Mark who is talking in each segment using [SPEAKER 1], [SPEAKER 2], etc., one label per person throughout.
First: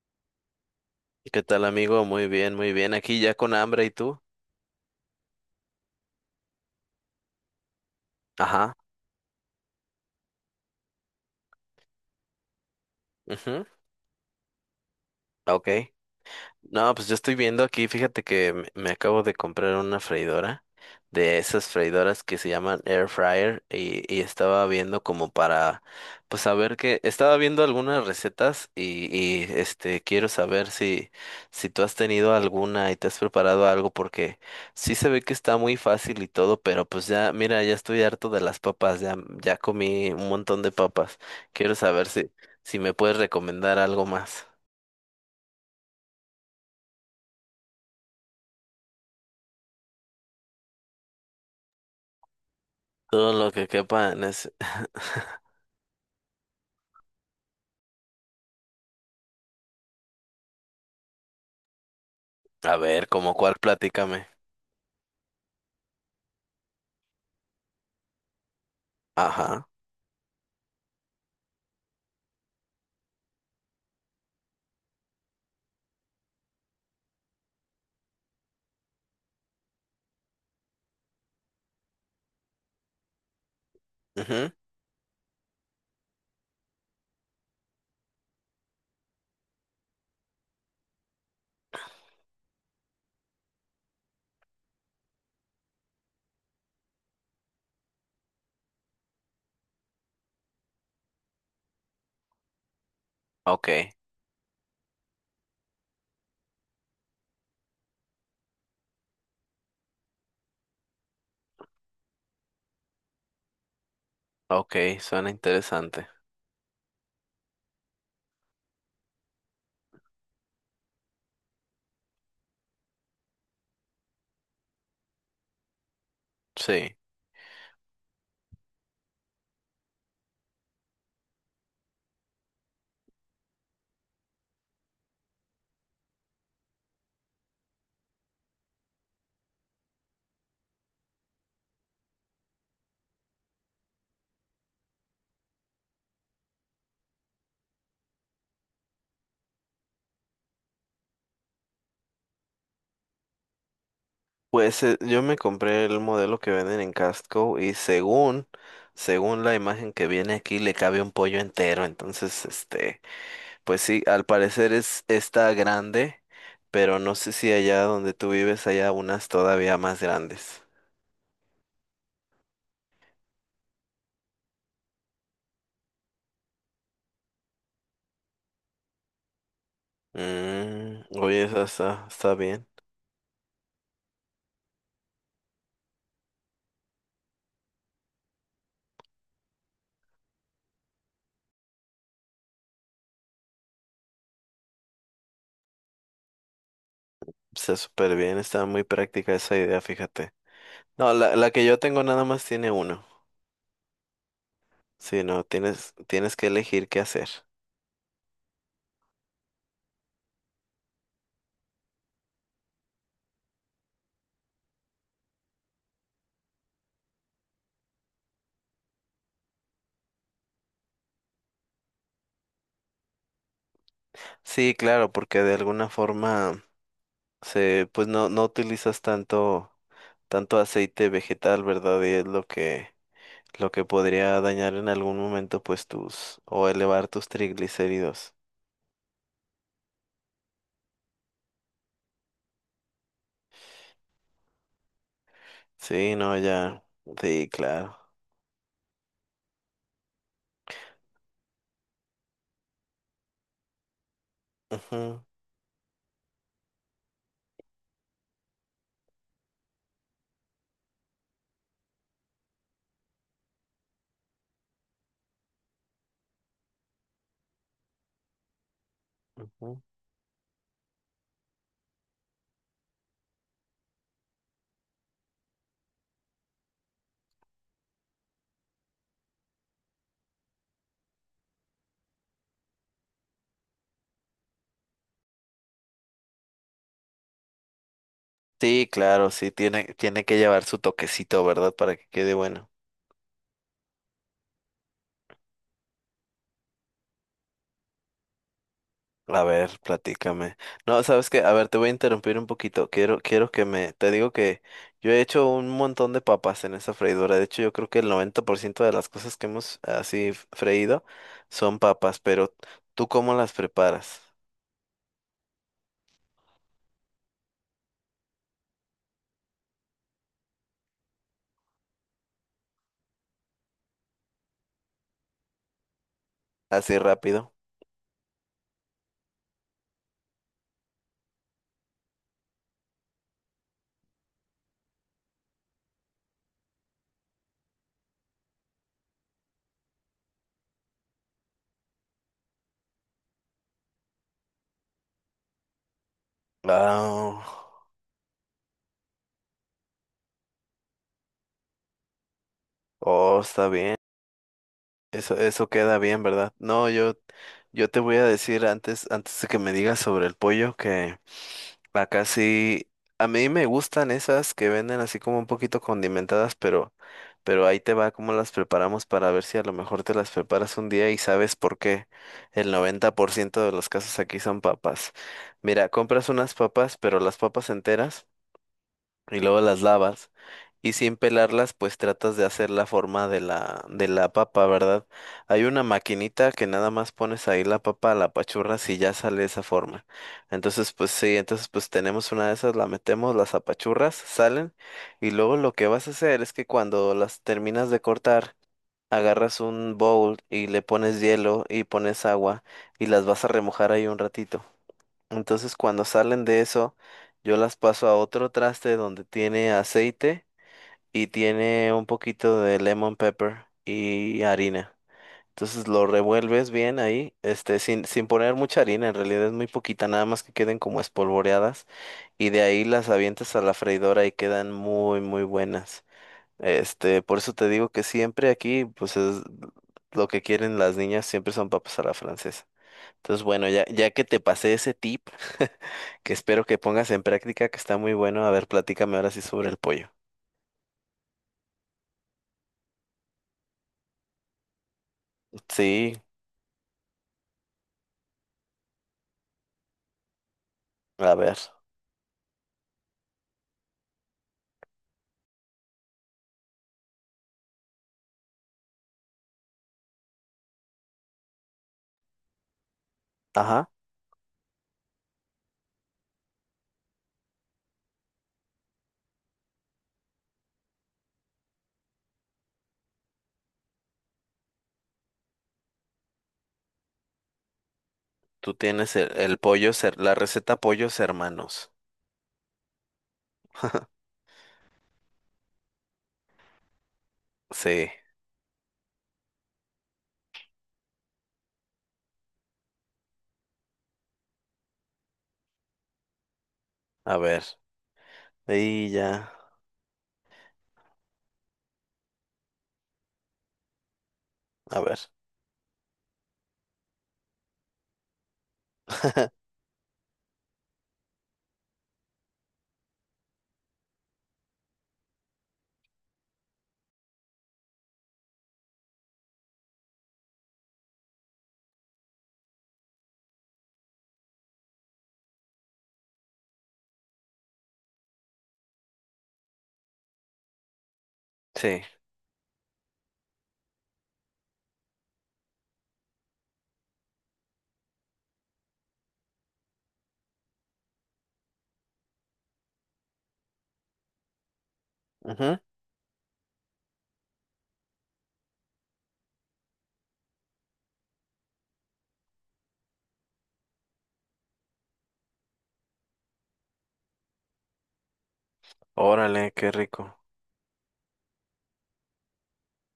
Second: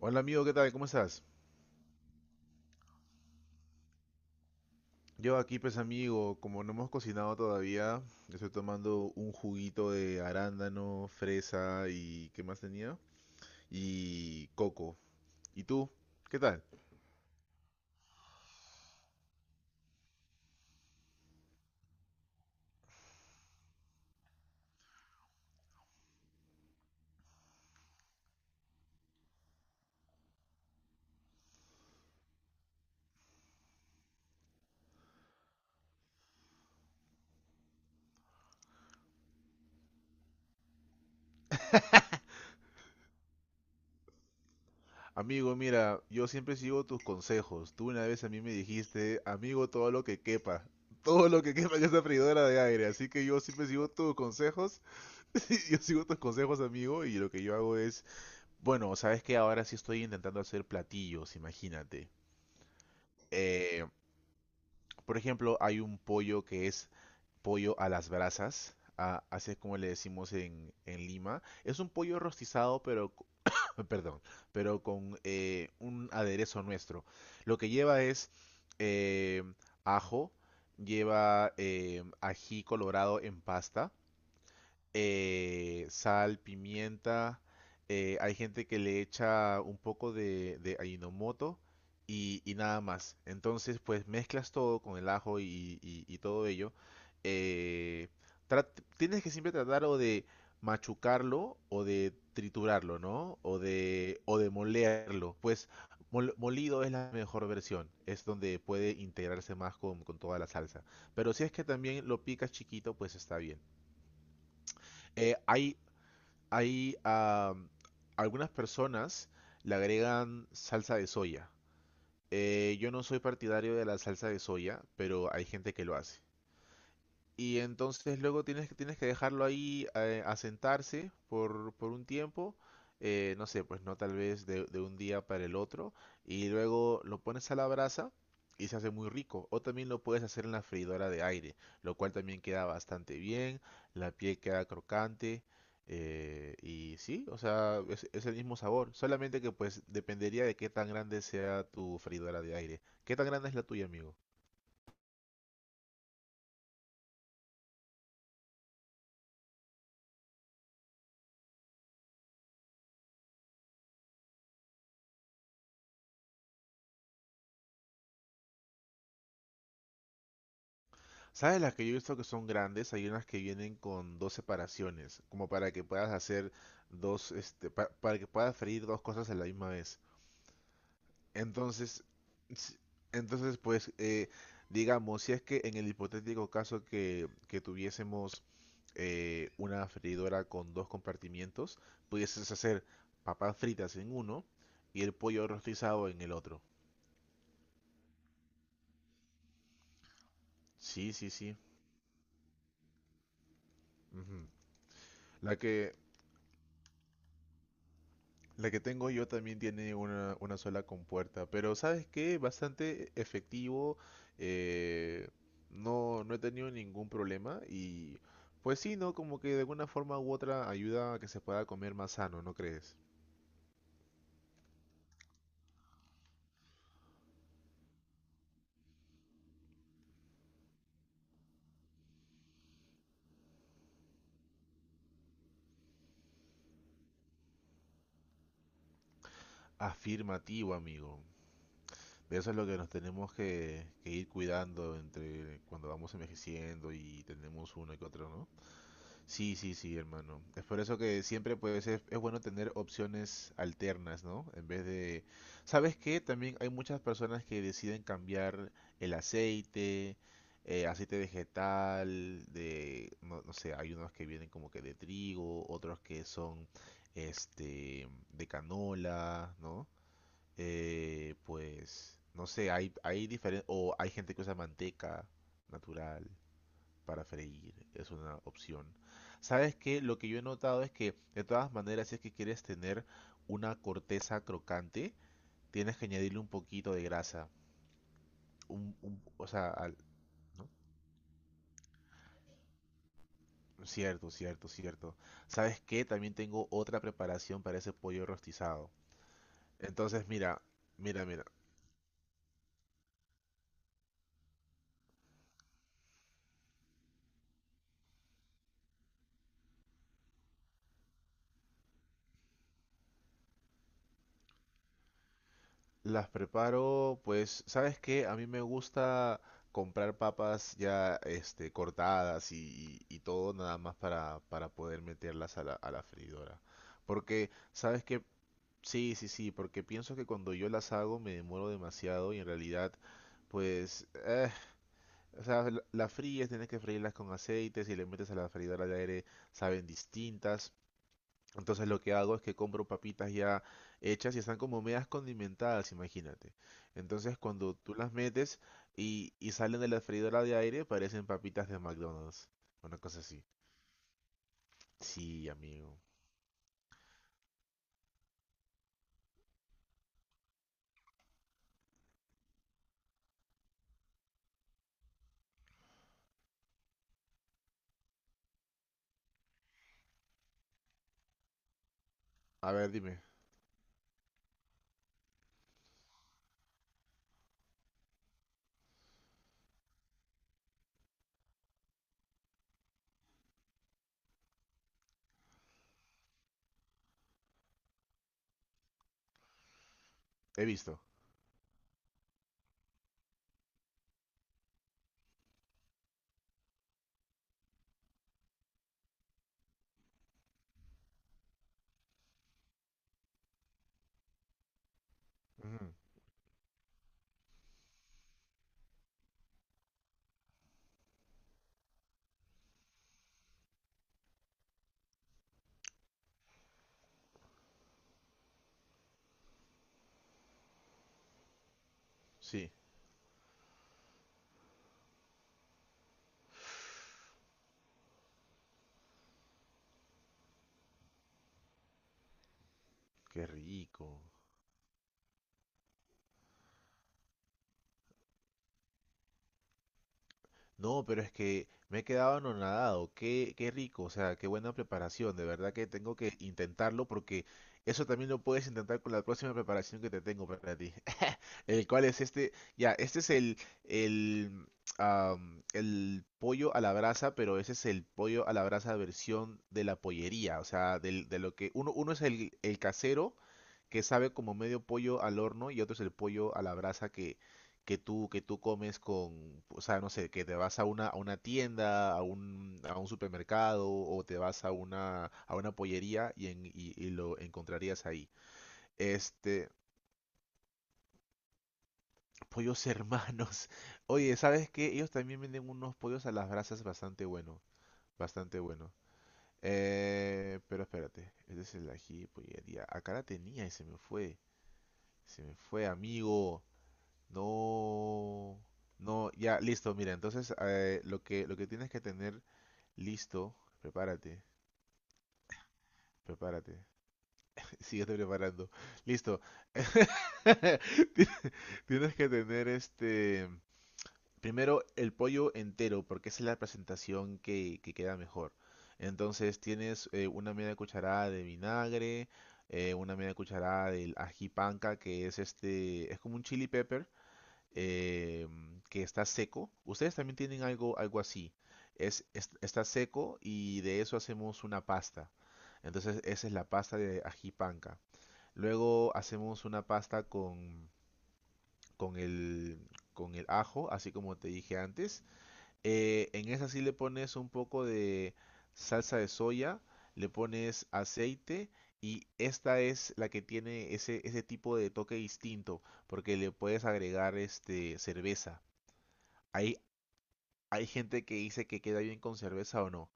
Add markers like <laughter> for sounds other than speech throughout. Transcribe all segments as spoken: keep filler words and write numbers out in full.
[SPEAKER 1] Hola amigo, ¿qué tal? ¿Cómo estás?
[SPEAKER 2] ¿Qué tal, amigo? Muy bien, muy bien. Aquí ya con hambre, ¿y tú?
[SPEAKER 1] Yo aquí pues amigo, como no hemos cocinado todavía, estoy
[SPEAKER 2] Ajá.
[SPEAKER 1] tomando un juguito de arándano, fresa y ¿qué más tenía?
[SPEAKER 2] ujú,
[SPEAKER 1] Y coco. ¿Y
[SPEAKER 2] Ok.
[SPEAKER 1] tú? ¿Qué tal?
[SPEAKER 2] No, pues yo estoy viendo aquí, fíjate que me me acabo de comprar una freidora de esas freidoras que se llaman air fryer y, y estaba viendo como para, pues saber que, estaba viendo algunas recetas y, y este, quiero saber si, si, tú has tenido alguna y te has preparado algo porque sí se ve que está muy fácil y todo, pero pues ya, mira, ya estoy harto de las papas, ya, ya comí un montón de papas. Quiero saber si, si me puedes recomendar algo más.
[SPEAKER 1] Amigo, mira, yo siempre sigo tus consejos. Tú una vez a mí me dijiste, amigo, todo lo que quepa. Todo lo que quepa en esta freidora de aire. Así que
[SPEAKER 2] Todo
[SPEAKER 1] yo
[SPEAKER 2] lo que
[SPEAKER 1] siempre sigo
[SPEAKER 2] quepa
[SPEAKER 1] tus
[SPEAKER 2] en ese.
[SPEAKER 1] consejos.
[SPEAKER 2] <laughs>
[SPEAKER 1] <laughs> Yo sigo tus consejos, amigo, y lo que yo hago es... Bueno, sabes que ahora sí estoy intentando hacer platillos, imagínate.
[SPEAKER 2] A ver, ¿como cuál?
[SPEAKER 1] Eh,
[SPEAKER 2] Platícame.
[SPEAKER 1] Por ejemplo, hay un pollo que es pollo a las brasas, a- así es
[SPEAKER 2] Ajá.
[SPEAKER 1] como le decimos en, en Lima. Es un pollo rostizado, pero, co- <coughs> perdón, pero con eh, un aderezo nuestro. Lo que lleva es eh, ajo, lleva eh, ají colorado en pasta,
[SPEAKER 2] ujú,
[SPEAKER 1] eh, sal, pimienta. eh, hay gente que le echa un poco de, de Ajinomoto y, y nada más. Entonces, pues mezclas todo con el ajo y, y- y todo ello. eh, trat- Tienes que siempre tratar o de machucarlo o de triturarlo, ¿no? O
[SPEAKER 2] Ok.
[SPEAKER 1] de, o de molerlo. Pues mol- molido es la mejor versión. Es donde puede integrarse más con, con toda la salsa. Pero si es que también lo picas chiquito, pues está bien.
[SPEAKER 2] Ok, suena
[SPEAKER 1] Eh, hay,
[SPEAKER 2] interesante.
[SPEAKER 1] hay ah, algunas personas le agregan salsa de soya. Eh, yo no soy partidario de la salsa de soya, pero hay gente que lo hace.
[SPEAKER 2] Sí.
[SPEAKER 1] Y entonces luego tienes que, tienes que dejarlo ahí eh, asentarse por, por un tiempo, eh, no sé, pues no tal vez de, de un día para el otro, y luego lo pones a la brasa y se hace muy rico. O también lo puedes hacer en la freidora de aire, lo cual también queda bastante bien, la piel queda crocante, eh, y sí, o sea, es, es el mismo sabor, solamente que pues dependería de qué tan grande sea tu freidora de aire. ¿Qué tan grande es la tuya, amigo?
[SPEAKER 2] Pues eh, yo me compré el modelo que venden en Costco y según, según la imagen que viene aquí, le cabe un pollo entero. Entonces, este, pues sí, al parecer es, está grande, pero no sé si allá donde tú vives haya unas todavía más grandes.
[SPEAKER 1] ¿Sabes las que yo he visto que son grandes? Hay unas que vienen con dos separaciones, como para que puedas hacer dos, este, pa- para que puedas freír dos cosas a la misma vez.
[SPEAKER 2] Mm, oye, esa
[SPEAKER 1] Entonces,
[SPEAKER 2] está, está bien.
[SPEAKER 1] si- entonces pues, eh, digamos, si es que en el hipotético caso que, que tuviésemos eh, una freidora con dos compartimientos, pudieses hacer papas fritas en uno y el pollo rostizado en el otro.
[SPEAKER 2] Está súper bien, está muy práctica esa idea, fíjate. No,
[SPEAKER 1] Sí, sí,
[SPEAKER 2] la, la
[SPEAKER 1] sí.
[SPEAKER 2] que yo tengo nada más tiene uno.
[SPEAKER 1] Ujú.
[SPEAKER 2] Sí, no,
[SPEAKER 1] La
[SPEAKER 2] tienes,
[SPEAKER 1] que,
[SPEAKER 2] tienes que elegir qué hacer.
[SPEAKER 1] La que tengo yo también tiene una, una sola compuerta, pero ¿sabes qué? Bastante efectivo, eh, no, no, he tenido ningún problema y pues sí, ¿no? Como que de alguna forma u otra ayuda a que se pueda comer más sano, ¿no crees?
[SPEAKER 2] Sí, claro, porque de alguna forma se, pues no, no utilizas tanto, tanto aceite vegetal, ¿verdad? Y es lo que, lo que podría dañar en algún momento, pues tus, o elevar tus triglicéridos.
[SPEAKER 1] Afirmativo, amigo. De eso es lo que nos tenemos que, que ir cuidando entre cuando vamos
[SPEAKER 2] Sí, no, ya.
[SPEAKER 1] envejeciendo y
[SPEAKER 2] Sí,
[SPEAKER 1] tenemos uno
[SPEAKER 2] claro.
[SPEAKER 1] y que otro, ¿no? Sí, sí, sí, hermano. Es por eso que siempre pues es, es bueno tener opciones alternas, ¿no? En vez de...
[SPEAKER 2] Ujú,
[SPEAKER 1] ¿Sabes qué? También hay muchas personas que deciden cambiar el aceite, eh, aceite vegetal, de... No, no sé, hay unos que vienen como que de trigo, otros que son este de canola,
[SPEAKER 2] ujú.
[SPEAKER 1] ¿no? Eh, pues, no sé, hay, hay diferentes... O hay gente que usa manteca natural para freír es una opción. Sabes que lo que yo he notado es que de todas maneras si es que quieres tener una corteza crocante, tienes que añadirle un poquito de grasa.
[SPEAKER 2] Sí,
[SPEAKER 1] Un, un-
[SPEAKER 2] claro,
[SPEAKER 1] o
[SPEAKER 2] sí,
[SPEAKER 1] sea,
[SPEAKER 2] tiene,
[SPEAKER 1] al-
[SPEAKER 2] tiene que llevar
[SPEAKER 1] ¿no?
[SPEAKER 2] su toquecito, ¿verdad? Para que quede bueno.
[SPEAKER 1] Cierto, cierto, cierto. ¿Sabes qué? También tengo otra preparación para ese pollo rostizado.
[SPEAKER 2] A ver,
[SPEAKER 1] Entonces,
[SPEAKER 2] platícame.
[SPEAKER 1] mira,
[SPEAKER 2] No,
[SPEAKER 1] mira,
[SPEAKER 2] sabes qué,
[SPEAKER 1] mira.
[SPEAKER 2] a ver, te voy a interrumpir un poquito. Quiero, quiero que me, te digo que yo he hecho un montón de papas en esa freidora. De hecho, yo creo que el noventa por ciento de las cosas que hemos así f- freído son papas, pero ¿tú cómo las preparas?
[SPEAKER 1] Las preparo, pues, ¿sabes qué? A mí me gusta comprar papas ya este, cortadas y, y- y todo nada más para, para poder meterlas a la, a la freidora.
[SPEAKER 2] Así
[SPEAKER 1] Porque,
[SPEAKER 2] rápido.
[SPEAKER 1] ¿sabes qué? Sí, sí, sí, porque pienso que cuando yo las hago me demoro demasiado y en realidad, pues, eh, o sea, la- las fríes, tienes que freírlas con aceites y le metes a la freidora de aire, saben distintas. Entonces lo que hago es que compro papitas ya hechas y están como medias condimentadas, imagínate. Entonces
[SPEAKER 2] Ah,
[SPEAKER 1] cuando tú las metes y, y salen de la freidora de aire, parecen papitas de McDonald's. Una cosa
[SPEAKER 2] oh,
[SPEAKER 1] así.
[SPEAKER 2] está bien. Eso,
[SPEAKER 1] Sí,
[SPEAKER 2] eso queda
[SPEAKER 1] amigo.
[SPEAKER 2] bien, ¿verdad? No, yo, yo te voy a decir antes, antes de que me digas sobre el pollo que acá sí, a mí me gustan esas que venden así como un poquito condimentadas, pero, pero ahí te va cómo las preparamos para ver si a lo mejor te las preparas un día y sabes por qué. El
[SPEAKER 1] A ver,
[SPEAKER 2] noventa
[SPEAKER 1] dime.
[SPEAKER 2] por ciento de los casos aquí son papas. Mira, compras unas papas, pero las papas enteras y luego las lavas. Y sin pelarlas, pues tratas de hacer la forma de la, de la papa, ¿verdad? Hay una maquinita que nada más pones ahí la papa, la apachurras y ya sale esa forma.
[SPEAKER 1] He
[SPEAKER 2] Entonces,
[SPEAKER 1] visto.
[SPEAKER 2] pues sí, entonces pues tenemos una de esas, la metemos, las apachurras, salen. Y luego lo que vas a hacer es que cuando las terminas de cortar, agarras un bowl y le pones hielo y pones agua y las vas a remojar ahí un ratito. Entonces,
[SPEAKER 1] Ujú.
[SPEAKER 2] cuando salen de eso, yo las paso a otro traste donde tiene aceite y tiene un poquito de lemon pepper y harina. Entonces lo revuelves bien ahí, este, sin, sin poner mucha harina, en realidad es muy poquita, nada más que queden como espolvoreadas y de
[SPEAKER 1] Sí,
[SPEAKER 2] ahí las avientas a la freidora y quedan muy, muy buenas. Este, por eso te digo que siempre aquí, pues es lo que quieren las niñas, siempre son papas a la francesa. Entonces,
[SPEAKER 1] qué
[SPEAKER 2] bueno, ya,
[SPEAKER 1] rico.
[SPEAKER 2] ya que te pasé ese tip, <laughs> que espero que pongas en práctica, que está muy bueno, a ver, platícame ahora sí sobre el pollo.
[SPEAKER 1] No, pero es que me he quedado anonadado. Qué, qué rico, o sea, qué buena preparación. De verdad que
[SPEAKER 2] Sí,
[SPEAKER 1] tengo que intentarlo porque eso también lo puedes intentar con la próxima preparación que te tengo para ti.
[SPEAKER 2] a ver.
[SPEAKER 1] El cual es este, ya, este es el, el, am, el pollo a la brasa, pero ese es el pollo a la brasa versión de la pollería, o sea, del- de lo que uno, uno es el, el casero
[SPEAKER 2] Ajá.
[SPEAKER 1] que sabe como medio pollo al horno y otro es el pollo a la brasa que, que tú, que tú comes con, o sea, no sé, que te vas a una, a una, tienda, a un, a un supermercado o te vas a una, a una pollería y, en- y y lo encontrarías ahí.
[SPEAKER 2] Tú tienes el, el
[SPEAKER 1] Este,
[SPEAKER 2] pollo, cer- la receta pollos hermanos.
[SPEAKER 1] Pollos hermanos. <laughs> Oye, ¿sabes qué? Ellos también venden unos pollos a las brasas bastante bueno.
[SPEAKER 2] Sí,
[SPEAKER 1] Bastante bueno. Eh, pero espérate. Este es el ají pollería. Acá la tenía y se me fue. Se me fue, amigo.
[SPEAKER 2] a ver.
[SPEAKER 1] No.
[SPEAKER 2] Y
[SPEAKER 1] No,
[SPEAKER 2] ya,
[SPEAKER 1] ya, listo. Mira, entonces eh, lo que, lo que tienes que tener listo. Prepárate.
[SPEAKER 2] a ver.
[SPEAKER 1] Prepárate. <laughs> Síguete preparando. Listo.
[SPEAKER 2] <laughs>
[SPEAKER 1] <laughs> Tienes que tener este. Primero el pollo entero, porque esa es la presentación que, que queda mejor. Entonces tienes eh, una media cucharada de vinagre, eh, una media cucharada del ají panca, que es este, es como un chili pepper eh, que está seco. Ustedes también tienen algo, algo así.
[SPEAKER 2] Sí.
[SPEAKER 1] Es, es- está seco y de eso hacemos una pasta. Entonces esa es la pasta de ají panca. Luego hacemos una pasta con, con el, con el ajo, así como te dije antes
[SPEAKER 2] Ujú.
[SPEAKER 1] eh, en esa sí le pones un poco de salsa de soya, le pones aceite y esta es la que tiene ese, ese tipo de toque distinto porque le puedes agregar este cerveza.
[SPEAKER 2] Órale,
[SPEAKER 1] Hay,
[SPEAKER 2] qué rico.
[SPEAKER 1] hay gente que dice que queda bien con cerveza o no.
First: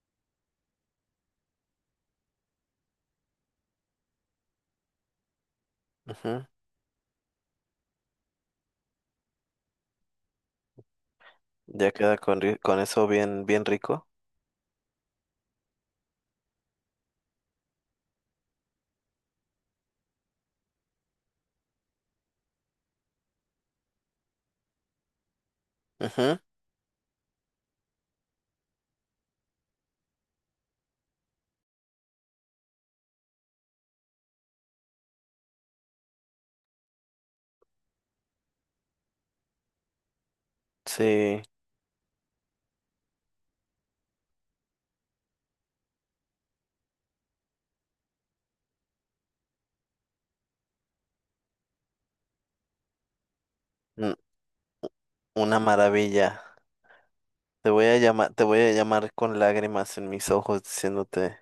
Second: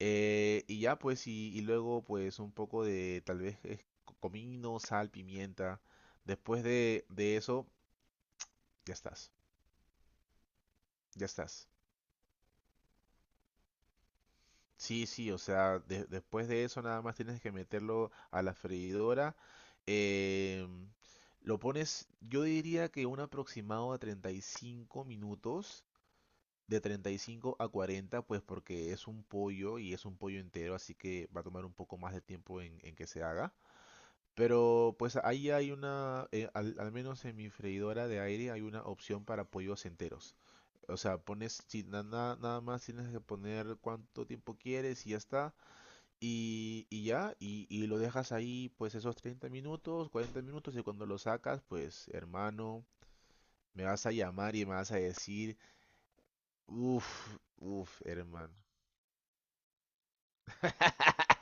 [SPEAKER 1] Eh, y ya pues y, y luego pues un poco de tal vez eh, co- comino, sal, pimienta.
[SPEAKER 2] Ujú.
[SPEAKER 1] Después de, de eso ya estás, ya estás.
[SPEAKER 2] Ya queda con, ri- con eso bien, bien rico.
[SPEAKER 1] Sí, sí, o sea, de- después de eso nada más tienes que meterlo a la freidora. em, lo pones, yo diría que un aproximado a treinta y cinco minutos,
[SPEAKER 2] Ujú.
[SPEAKER 1] de treinta y cinco a cuarenta, pues porque es un pollo y es un pollo entero, así que va a tomar un poco más de tiempo en, en que se haga. Pero pues ahí hay una, eh, al, al menos en mi freidora de aire hay una opción para pollos enteros. O sea,
[SPEAKER 2] Sí,
[SPEAKER 1] pones, si na- na- nada más tienes que poner cuánto tiempo quieres y ya está. Y, y ya, y, y lo dejas ahí pues esos treinta minutos, cuarenta minutos y cuando lo sacas, pues hermano, me vas a
[SPEAKER 2] n-
[SPEAKER 1] llamar y me vas a decir,
[SPEAKER 2] una maravilla.
[SPEAKER 1] uff,
[SPEAKER 2] Te voy a
[SPEAKER 1] uff,
[SPEAKER 2] llamar, te
[SPEAKER 1] hermano.
[SPEAKER 2] voy a llamar con lágrimas en mis ojos diciéndote,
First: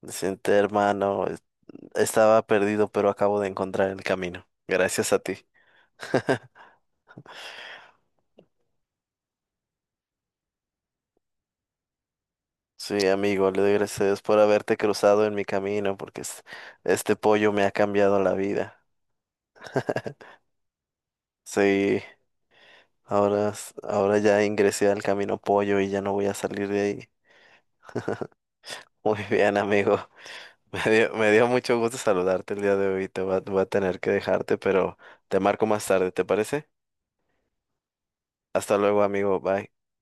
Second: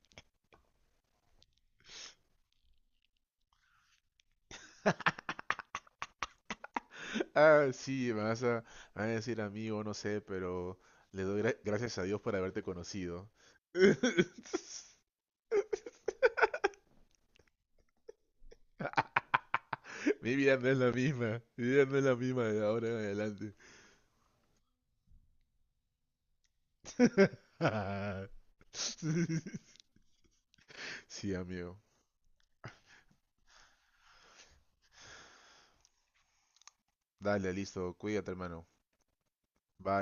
[SPEAKER 2] diciéndote, hermano, es- estaba perdido, pero acabo de encontrar el camino. Gracias a ti. <laughs>
[SPEAKER 1] <laughs> Ah, sí, me vas a, me vas a, decir amigo, no sé, pero le doy gra- gracias a Dios por haberte
[SPEAKER 2] Sí,
[SPEAKER 1] conocido.
[SPEAKER 2] amigo, le doy gracias a Dios por
[SPEAKER 1] <laughs>
[SPEAKER 2] haberte cruzado en mi camino, porque es- este pollo me ha cambiado la vida.
[SPEAKER 1] Mi
[SPEAKER 2] <laughs>
[SPEAKER 1] vida no es la misma, mi vida no
[SPEAKER 2] Sí,
[SPEAKER 1] es la misma de ahora en
[SPEAKER 2] ahora,
[SPEAKER 1] adelante.
[SPEAKER 2] s- ahora ya ingresé al camino pollo y ya no voy a salir de ahí. <laughs>
[SPEAKER 1] <laughs>
[SPEAKER 2] Muy bien, amigo. <laughs> Me dio, me
[SPEAKER 1] Sí,
[SPEAKER 2] dio mucho
[SPEAKER 1] amigo.
[SPEAKER 2] gusto saludarte el día de hoy. Te va- voy a tener que dejarte, pero te marco más tarde, ¿te parece?
[SPEAKER 1] Dale, listo, cuídate, hermano.
[SPEAKER 2] Hasta luego, amigo. Bye.
[SPEAKER 1] Bye.